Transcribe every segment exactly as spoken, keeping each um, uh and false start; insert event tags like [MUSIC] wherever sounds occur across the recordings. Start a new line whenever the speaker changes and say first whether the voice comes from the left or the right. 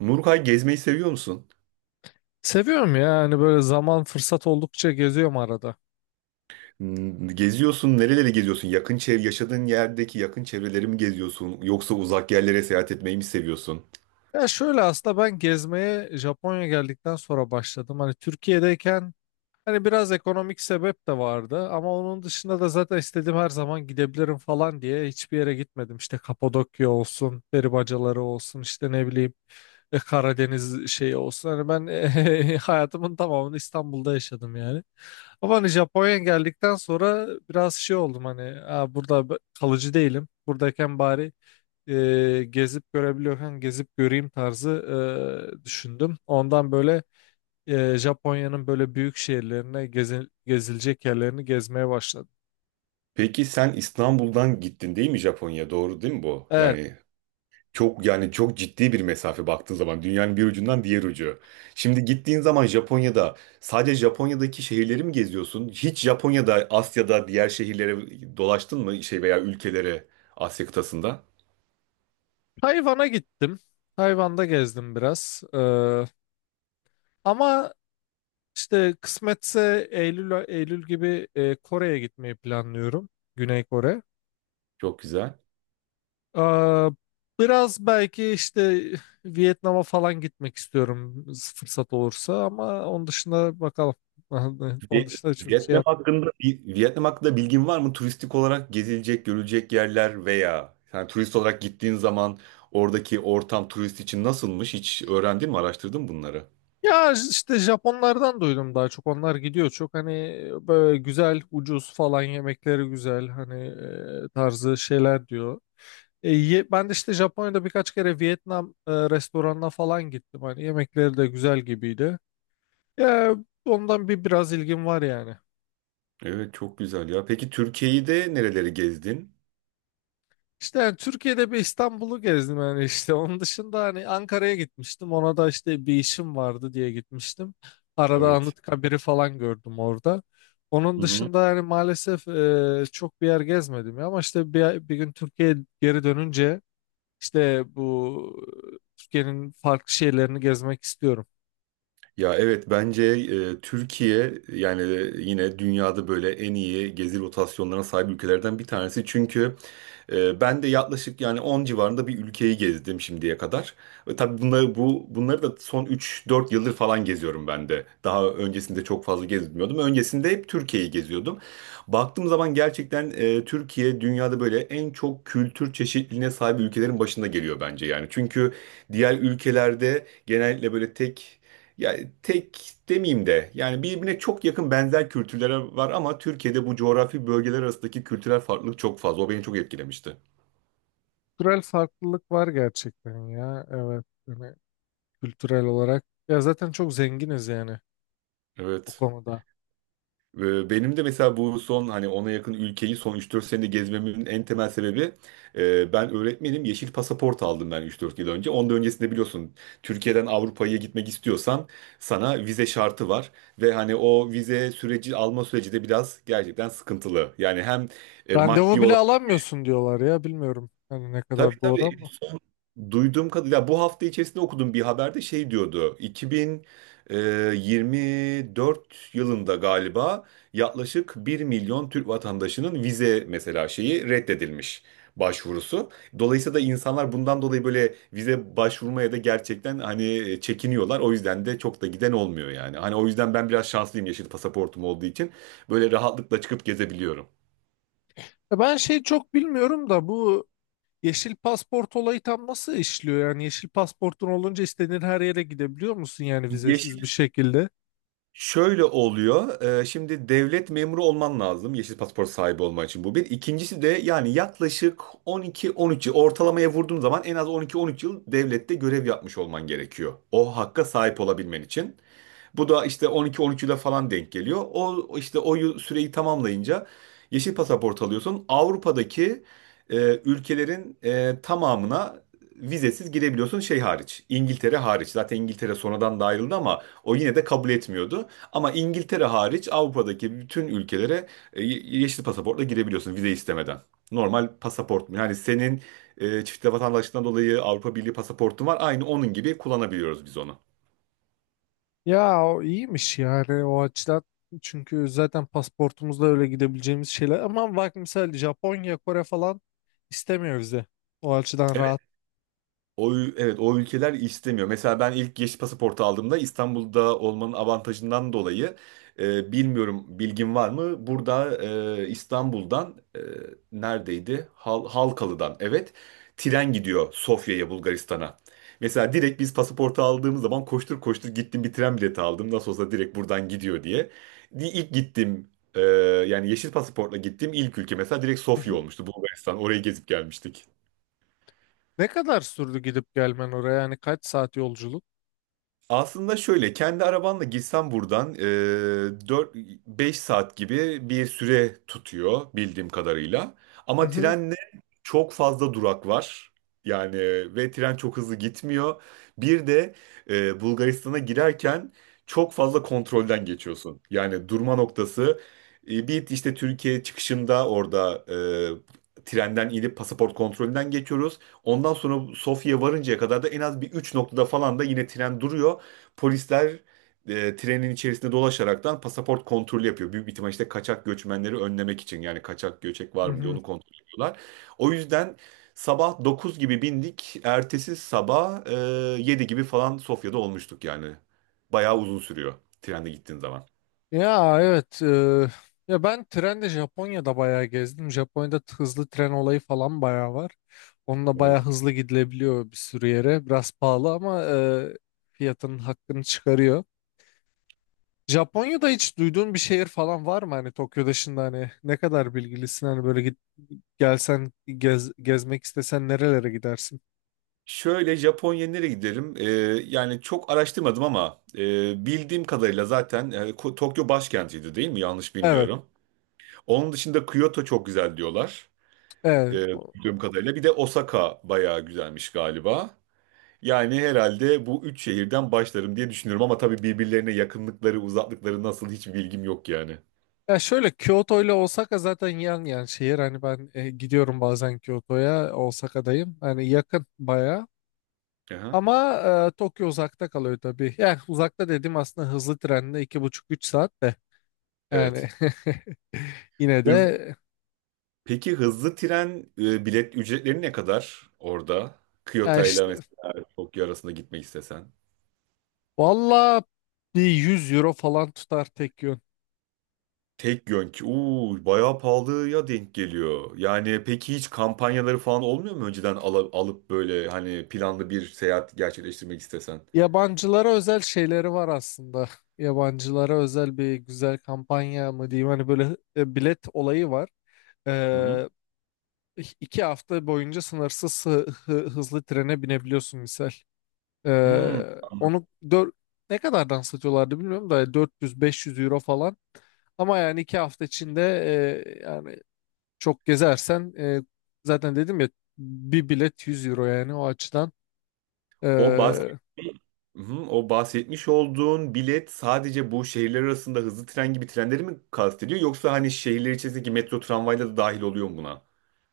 right: Nurkay gezmeyi seviyor musun?
left: Seviyorum ya hani böyle zaman fırsat oldukça geziyorum arada.
right: Hmm, Geziyorsun, nereleri geziyorsun? Yakın çev yaşadığın yerdeki yakın çevreleri mi geziyorsun? Yoksa uzak yerlere seyahat etmeyi mi seviyorsun?
left: Ya şöyle aslında ben gezmeye Japonya geldikten sonra başladım. Hani Türkiye'deyken. Hani biraz ekonomik sebep de vardı ama onun dışında da zaten istediğim her zaman gidebilirim falan diye hiçbir yere gitmedim. İşte Kapadokya olsun, peri olsun, işte ne bileyim, e, Karadeniz şeyi olsun. Hani ben [LAUGHS] eh, hayatımın tamamını İstanbul'da yaşadım yani. Ama hani Japonya'ya geldikten sonra biraz şey oldum, hani "Aa, burada b- kalıcı değilim. Buradayken bari, e, gezip görebiliyorken gezip göreyim tarzı e, düşündüm. Ondan böyle, e, Japonya'nın böyle büyük şehirlerine gezi- gezilecek yerlerini gezmeye başladım.
right: Peki sen İstanbul'dan gittin değil mi Japonya? Doğru değil mi bu?
left: Evet,
right: Yani çok yani çok ciddi bir mesafe, baktığın zaman dünyanın bir ucundan diğer ucu. Şimdi gittiğin zaman Japonya'da sadece Japonya'daki şehirleri mi geziyorsun? Hiç Japonya'da, Asya'da diğer şehirlere dolaştın mı şey, veya ülkelere, Asya kıtasında?
left: Tayvan'a gittim. Tayvan'da gezdim biraz. Ee, ama işte kısmetse Eylül Eylül gibi, e, Kore'ye gitmeyi planlıyorum. Güney Kore.
right: Çok güzel.
left: Ee, Biraz belki işte [LAUGHS] Vietnam'a falan gitmek istiyorum, fırsat olursa, ama onun dışında bakalım. [LAUGHS] Onun
right: Vi-
left: dışında çok şey.
right: Vietnam hakkında bir- Vietnam hakkında bilgin var mı? Turistik olarak gezilecek, görülecek yerler veya yani turist olarak gittiğin zaman oradaki ortam turist için nasılmış? Hiç öğrendin mi, araştırdın mı bunları?
left: Ya işte Japonlardan duydum daha çok. Onlar gidiyor çok. Hani böyle güzel, ucuz falan, yemekleri güzel. Hani, e, tarzı şeyler diyor. E, ye- ben de işte Japonya'da birkaç kere Vietnam e, restoranına falan gittim. Hani yemekleri de güzel gibiydi. Ya ondan bir biraz ilgim var yani.
right: Evet, çok güzel ya. Peki Türkiye'yi de nereleri gezdin?
left: İşte yani Türkiye'de bir İstanbul'u gezdim yani, işte onun dışında hani Ankara'ya gitmiştim, ona da işte bir işim vardı diye gitmiştim. Arada
right: Evet.
left: Anıtkabir'i falan gördüm orada. Onun
right: Hı hı.
left: dışında yani maalesef e, çok bir yer gezmedim ya, ama işte bir, bir gün Türkiye'ye geri dönünce işte bu, e, Türkiye'nin farklı şeylerini gezmek istiyorum.
right: Ya evet, bence e, Türkiye yani yine dünyada böyle en iyi gezi rotasyonlarına sahip ülkelerden bir tanesi. Çünkü Ee, ben de yaklaşık yani on civarında bir ülkeyi gezdim şimdiye kadar. Ve tabii bunları bu bunları da son üç dört yıldır falan geziyorum ben de. Daha öncesinde çok fazla gezmiyordum. Öncesinde hep Türkiye'yi geziyordum. Baktığım zaman gerçekten e, Türkiye dünyada böyle en çok kültür çeşitliliğine sahip ülkelerin başında geliyor bence yani. Çünkü diğer ülkelerde genellikle böyle tek, ya tek demeyeyim de yani birbirine çok yakın benzer kültürlere var, ama Türkiye'de bu coğrafi bölgeler arasındaki kültürel farklılık çok fazla. O beni çok etkilemişti.
left: Kültürel farklılık var gerçekten ya, evet, hani kültürel olarak ya zaten çok zenginiz yani o
right: Evet.
left: konuda.
right: Ve benim de mesela bu son hani ona yakın ülkeyi son üç dört senede gezmemin en temel sebebi, e, ben öğretmenim, yeşil pasaport aldım ben üç dört yıl önce. Ondan öncesinde biliyorsun, Türkiye'den Avrupa'ya gitmek istiyorsan sana vize şartı var. Ve hani o vize süreci, alma süreci de biraz gerçekten sıkıntılı. Yani hem e,
left: Randevu
right: maddi
left: bile
right: olarak.
left: alamıyorsun diyorlar ya, bilmiyorum hani ne
right: Tabii,
left: kadar doğru
right: tabii.
left: ama.
right: Duyduğum kadarıyla bu hafta içerisinde okudum bir haberde, şey diyordu. iki bin yirmi dört yılında galiba yaklaşık bir milyon Türk vatandaşının vize, mesela şeyi reddedilmiş, başvurusu. Dolayısıyla da insanlar bundan dolayı böyle vize başvurmaya da gerçekten hani e, çekiniyorlar. O yüzden de çok da giden olmuyor yani. Hani o yüzden ben biraz şanslıyım, yeşil pasaportum olduğu için böyle rahatlıkla çıkıp gezebiliyorum.
left: Ya ben şey çok bilmiyorum da, bu yeşil pasaport olayı tam nasıl işliyor? Yani yeşil pasaportun olunca istediğin her yere gidebiliyor musun, yani
right: Yeşil
left: vizesiz bir şekilde?
right: Şöyle oluyor. E, şimdi devlet memuru olman lazım, yeşil pasaport sahibi olman için. Bu bir. İkincisi de yani yaklaşık on iki, on üç yıl, ortalamaya vurduğum zaman en az on iki, on üç yıl devlette görev yapmış olman gerekiyor, o hakka sahip olabilmen için. Bu da işte on iki on üçünde falan denk geliyor. O işte o yıl- süreyi tamamlayınca yeşil pasaport alıyorsun. Avrupa'daki e, ülkelerin e, tamamına vizesiz girebiliyorsun, şey hariç, İngiltere hariç. Zaten İngiltere sonradan da ayrıldı ama o yine de kabul etmiyordu. Ama İngiltere hariç Avrupa'daki bütün ülkelere e, ye- yeşil pasaportla girebiliyorsun vize istemeden. Normal pasaport. Yani senin e, çift vatandaşlığından dolayı Avrupa Birliği pasaportun var. Aynı onun gibi kullanabiliyoruz biz onu.
left: Ya o iyiymiş yani o açıdan. Çünkü zaten pasaportumuzla öyle gidebileceğimiz şeyler. Ama bak mesela Japonya, Kore falan istemiyor vize. O açıdan rahat.
right: O, ül- evet, o ülkeler istemiyor. Mesela ben ilk yeşil pasaportu aldığımda, İstanbul'da olmanın avantajından dolayı, e, bilmiyorum bilgin var mı, burada e, İstanbul'dan, e, neredeydi? Hal, Halkalı'dan, evet, tren gidiyor Sofya'ya, Bulgaristan'a. Mesela direkt biz pasaportu aldığımız zaman koştur koştur gittim, bir tren bileti aldım. Nasıl olsa direkt buradan gidiyor diye. Di- İlk gittim, yani yeşil pasaportla gittiğim ilk ülke mesela direkt Sofya
left: [LAUGHS]
right: olmuştu, Bulgaristan. Orayı gezip gelmiştik.
left: Ne kadar sürdü gidip gelmen oraya? Yani kaç saat yolculuk?
right: Aslında şöyle, kendi arabanla gitsen buradan dört beş saat gibi bir süre tutuyor bildiğim kadarıyla. Ama
left: Mhm.
right: trenle çok fazla durak var. Yani, ve tren çok hızlı gitmiyor. Bir de e, Bulgaristan'a girerken çok fazla kontrolden geçiyorsun. Yani durma noktası, e, bir işte Türkiye çıkışında orada e, trenden inip pasaport kontrolünden geçiyoruz. Ondan sonra Sofya'ya varıncaya kadar da en az bir üç noktada falan da yine tren duruyor. Polisler e, trenin içerisinde dolaşaraktan pasaport kontrolü yapıyor. Büyük bir ihtimal işte kaçak göçmenleri önlemek için, yani kaçak göçek var mı diye
left: Mhm.
right: onu kontrol ediyorlar. O yüzden sabah dokuz gibi bindik. Ertesi sabah e, yedi gibi falan Sofya'da olmuştuk yani. Bayağı uzun sürüyor trende gittiğin zaman.
left: Ya, evet. Eee, ya ben trenle Japonya'da bayağı gezdim. Japonya'da t- hızlı tren olayı falan bayağı var. Onunla bayağı
right: Evet.
left: hızlı gidilebiliyor bir sürü yere. Biraz pahalı ama eee, fiyatının hakkını çıkarıyor. Japonya'da hiç duyduğun bir şehir falan var mı? Hani Tokyo dışında hani ne kadar bilgilisin? Hani böyle git, gelsen gez, gezmek istesen nerelere gidersin?
right: Şöyle, Japonya'ya nereye gidelim? Ee, yani çok araştırmadım ama e, bildiğim kadarıyla zaten e, Ko- Tokyo başkentiydi değil mi? Yanlış
left: Evet,
right: bilmiyorum. Onun dışında Kyoto çok güzel diyorlar, E,
left: evet.
right: duyduğum kadarıyla. Bir de Osaka bayağı güzelmiş galiba. Yani herhalde bu üç şehirden başlarım diye düşünüyorum, ama tabii birbirlerine yakınlıkları, uzaklıkları nasıl, hiç bilgim yok yani.
left: Ya şöyle, Kyoto ile Osaka zaten yan yan şehir. Hani ben, e, gidiyorum bazen Kyoto'ya, Osaka'dayım. Hani yakın bayağı.
right: Aha,
left: Ama, e, Tokyo uzakta kalıyor tabii. Yani uzakta dedim, aslında hızlı trenle iki buçuk üç saat de.
right: evet.
left: Yani [LAUGHS] yine
right: Hız-
left: de,
right: Peki hızlı tren e, bilet ücretleri ne kadar orada?
left: ya
right: Kyoto ile
left: işte
right: mesela Tokyo arasında gitmek istesen.
left: valla bir yüz euro falan tutar tek yön.
right: Tek yönk. Uuu, bayağı pahalıya denk geliyor. Yani peki hiç kampanyaları falan olmuyor mu, önceden ala- alıp böyle hani planlı bir seyahat gerçekleştirmek istesen?
left: Yabancılara özel şeyleri var aslında. Yabancılara özel bir güzel kampanya mı diyeyim, hani böyle, e, bilet olayı var.
right: Hı hı.
left: iki hafta boyunca sınırsız hı- hı- hızlı trene binebiliyorsun misal.
right: Hmm.
left: Ee, onu dör- ne kadardan satıyorlardı bilmiyorum da dört yüz-beş yüz euro falan. Ama yani iki hafta içinde, e, yani çok gezersen, e, zaten dedim ya bir bilet yüz euro yani o açıdan.
right: O bahsetmiş,
left: Ee,
right: o bahsetmiş olduğun bilet sadece bu şehirler arasında hızlı tren gibi trenleri mi kastediyor, yoksa hani şehirler içerisindeki metro, tramvayla da dahil oluyor mu buna?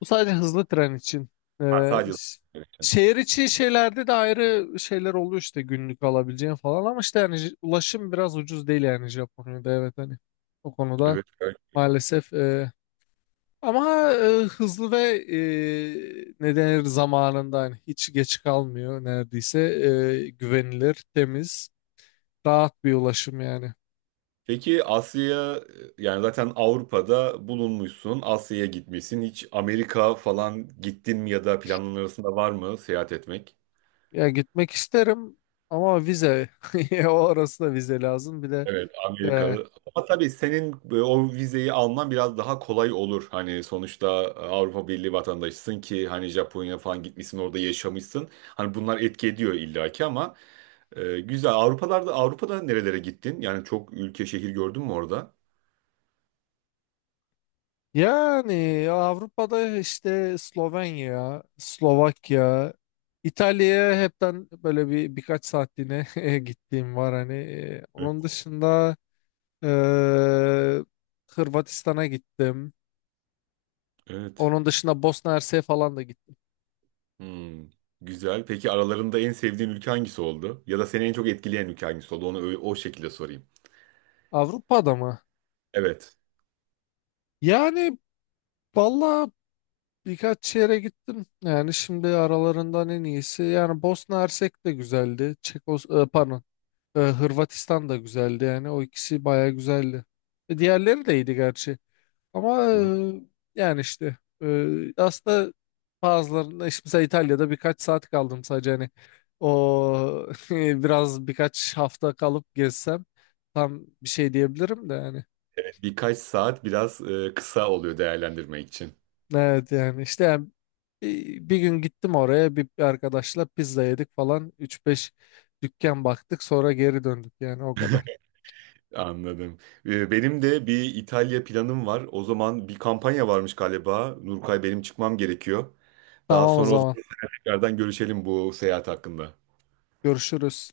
left: Bu sadece hızlı tren için.
right: Ha,
left: Ee,
right: sadece.
left: ş-
right: Evet.
left: Şehir içi şeylerde de ayrı şeyler oluyor, işte günlük alabileceğin falan, ama işte yani j- ulaşım biraz ucuz değil yani Japonya'da, evet, hani o konuda
right: Evet. Evet.
left: maalesef, e, ama, e, hızlı ve, e, ne denir, zamanında hani hiç geç kalmıyor neredeyse. E, güvenilir, temiz, rahat bir ulaşım yani.
right: Peki Asya'ya, yani zaten Avrupa'da bulunmuşsun, Asya'ya gitmişsin. Hiç Amerika falan gittin mi ya da planların arasında var mı seyahat etmek?
left: Ya gitmek isterim ama vize [LAUGHS] o arasında vize lazım bir de.
right: Evet,
left: e,
right: Amerikalı. Ama tabii senin e, o vizeyi alman biraz daha kolay olur. Hani sonuçta e, Avrupa Birliği vatandaşısın ki, hani Japonya falan gitmişsin, orada yaşamışsın. Hani bunlar etki ediyor illaki, ama e, güzel. Avrupalarda Avrupa'da nerelere gittin? Yani çok ülke, şehir gördün mü orada?
left: Yani Avrupa'da işte Slovenya, Slovakya, İtalya'ya hepten böyle bir birkaç saatliğine [LAUGHS] gittiğim var hani. e,
right: Evet.
left: Onun dışında, e, Hırvatistan'a gittim.
right: Evet.
left: Onun dışında Bosna Hersek'e falan da gittim.
right: Hmm, güzel. Peki aralarında en sevdiğin ülke hangisi oldu? Ya da seni en çok etkileyen ülke hangisi oldu? Onu öyle- o şekilde sorayım.
left: Avrupa'da mı?
right: Evet.
left: Yani valla birkaç yere gittim. Yani şimdi aralarından en iyisi. Yani Bosna Hersek de güzeldi. Çekos e, pardon. Ee, Hırvatistan da güzeldi yani. O ikisi baya güzeldi. E, diğerleri de iyiydi gerçi. Ama,
right: Hı hı.
left: e, yani işte, e, aslında bazılarında işte mesela İtalya'da birkaç saat kaldım sadece, hani o [LAUGHS] biraz birkaç hafta kalıp gezsem tam bir şey diyebilirim de yani.
right: Birkaç saat biraz e, kısa oluyor değerlendirmek için.
left: Evet yani işte yani bir, bir gün gittim oraya bir, bir arkadaşla pizza yedik falan, üç beş dükkan baktık sonra geri döndük yani o kadar.
right: Anladım. Ee, Benim de bir İtalya planım var. O zaman bir kampanya varmış galiba. Nurkay, benim çıkmam gerekiyor. Daha
left: Tamam o
right: sonra o
left: zaman
right: zaman tekrardan görüşelim bu seyahat hakkında.
left: görüşürüz.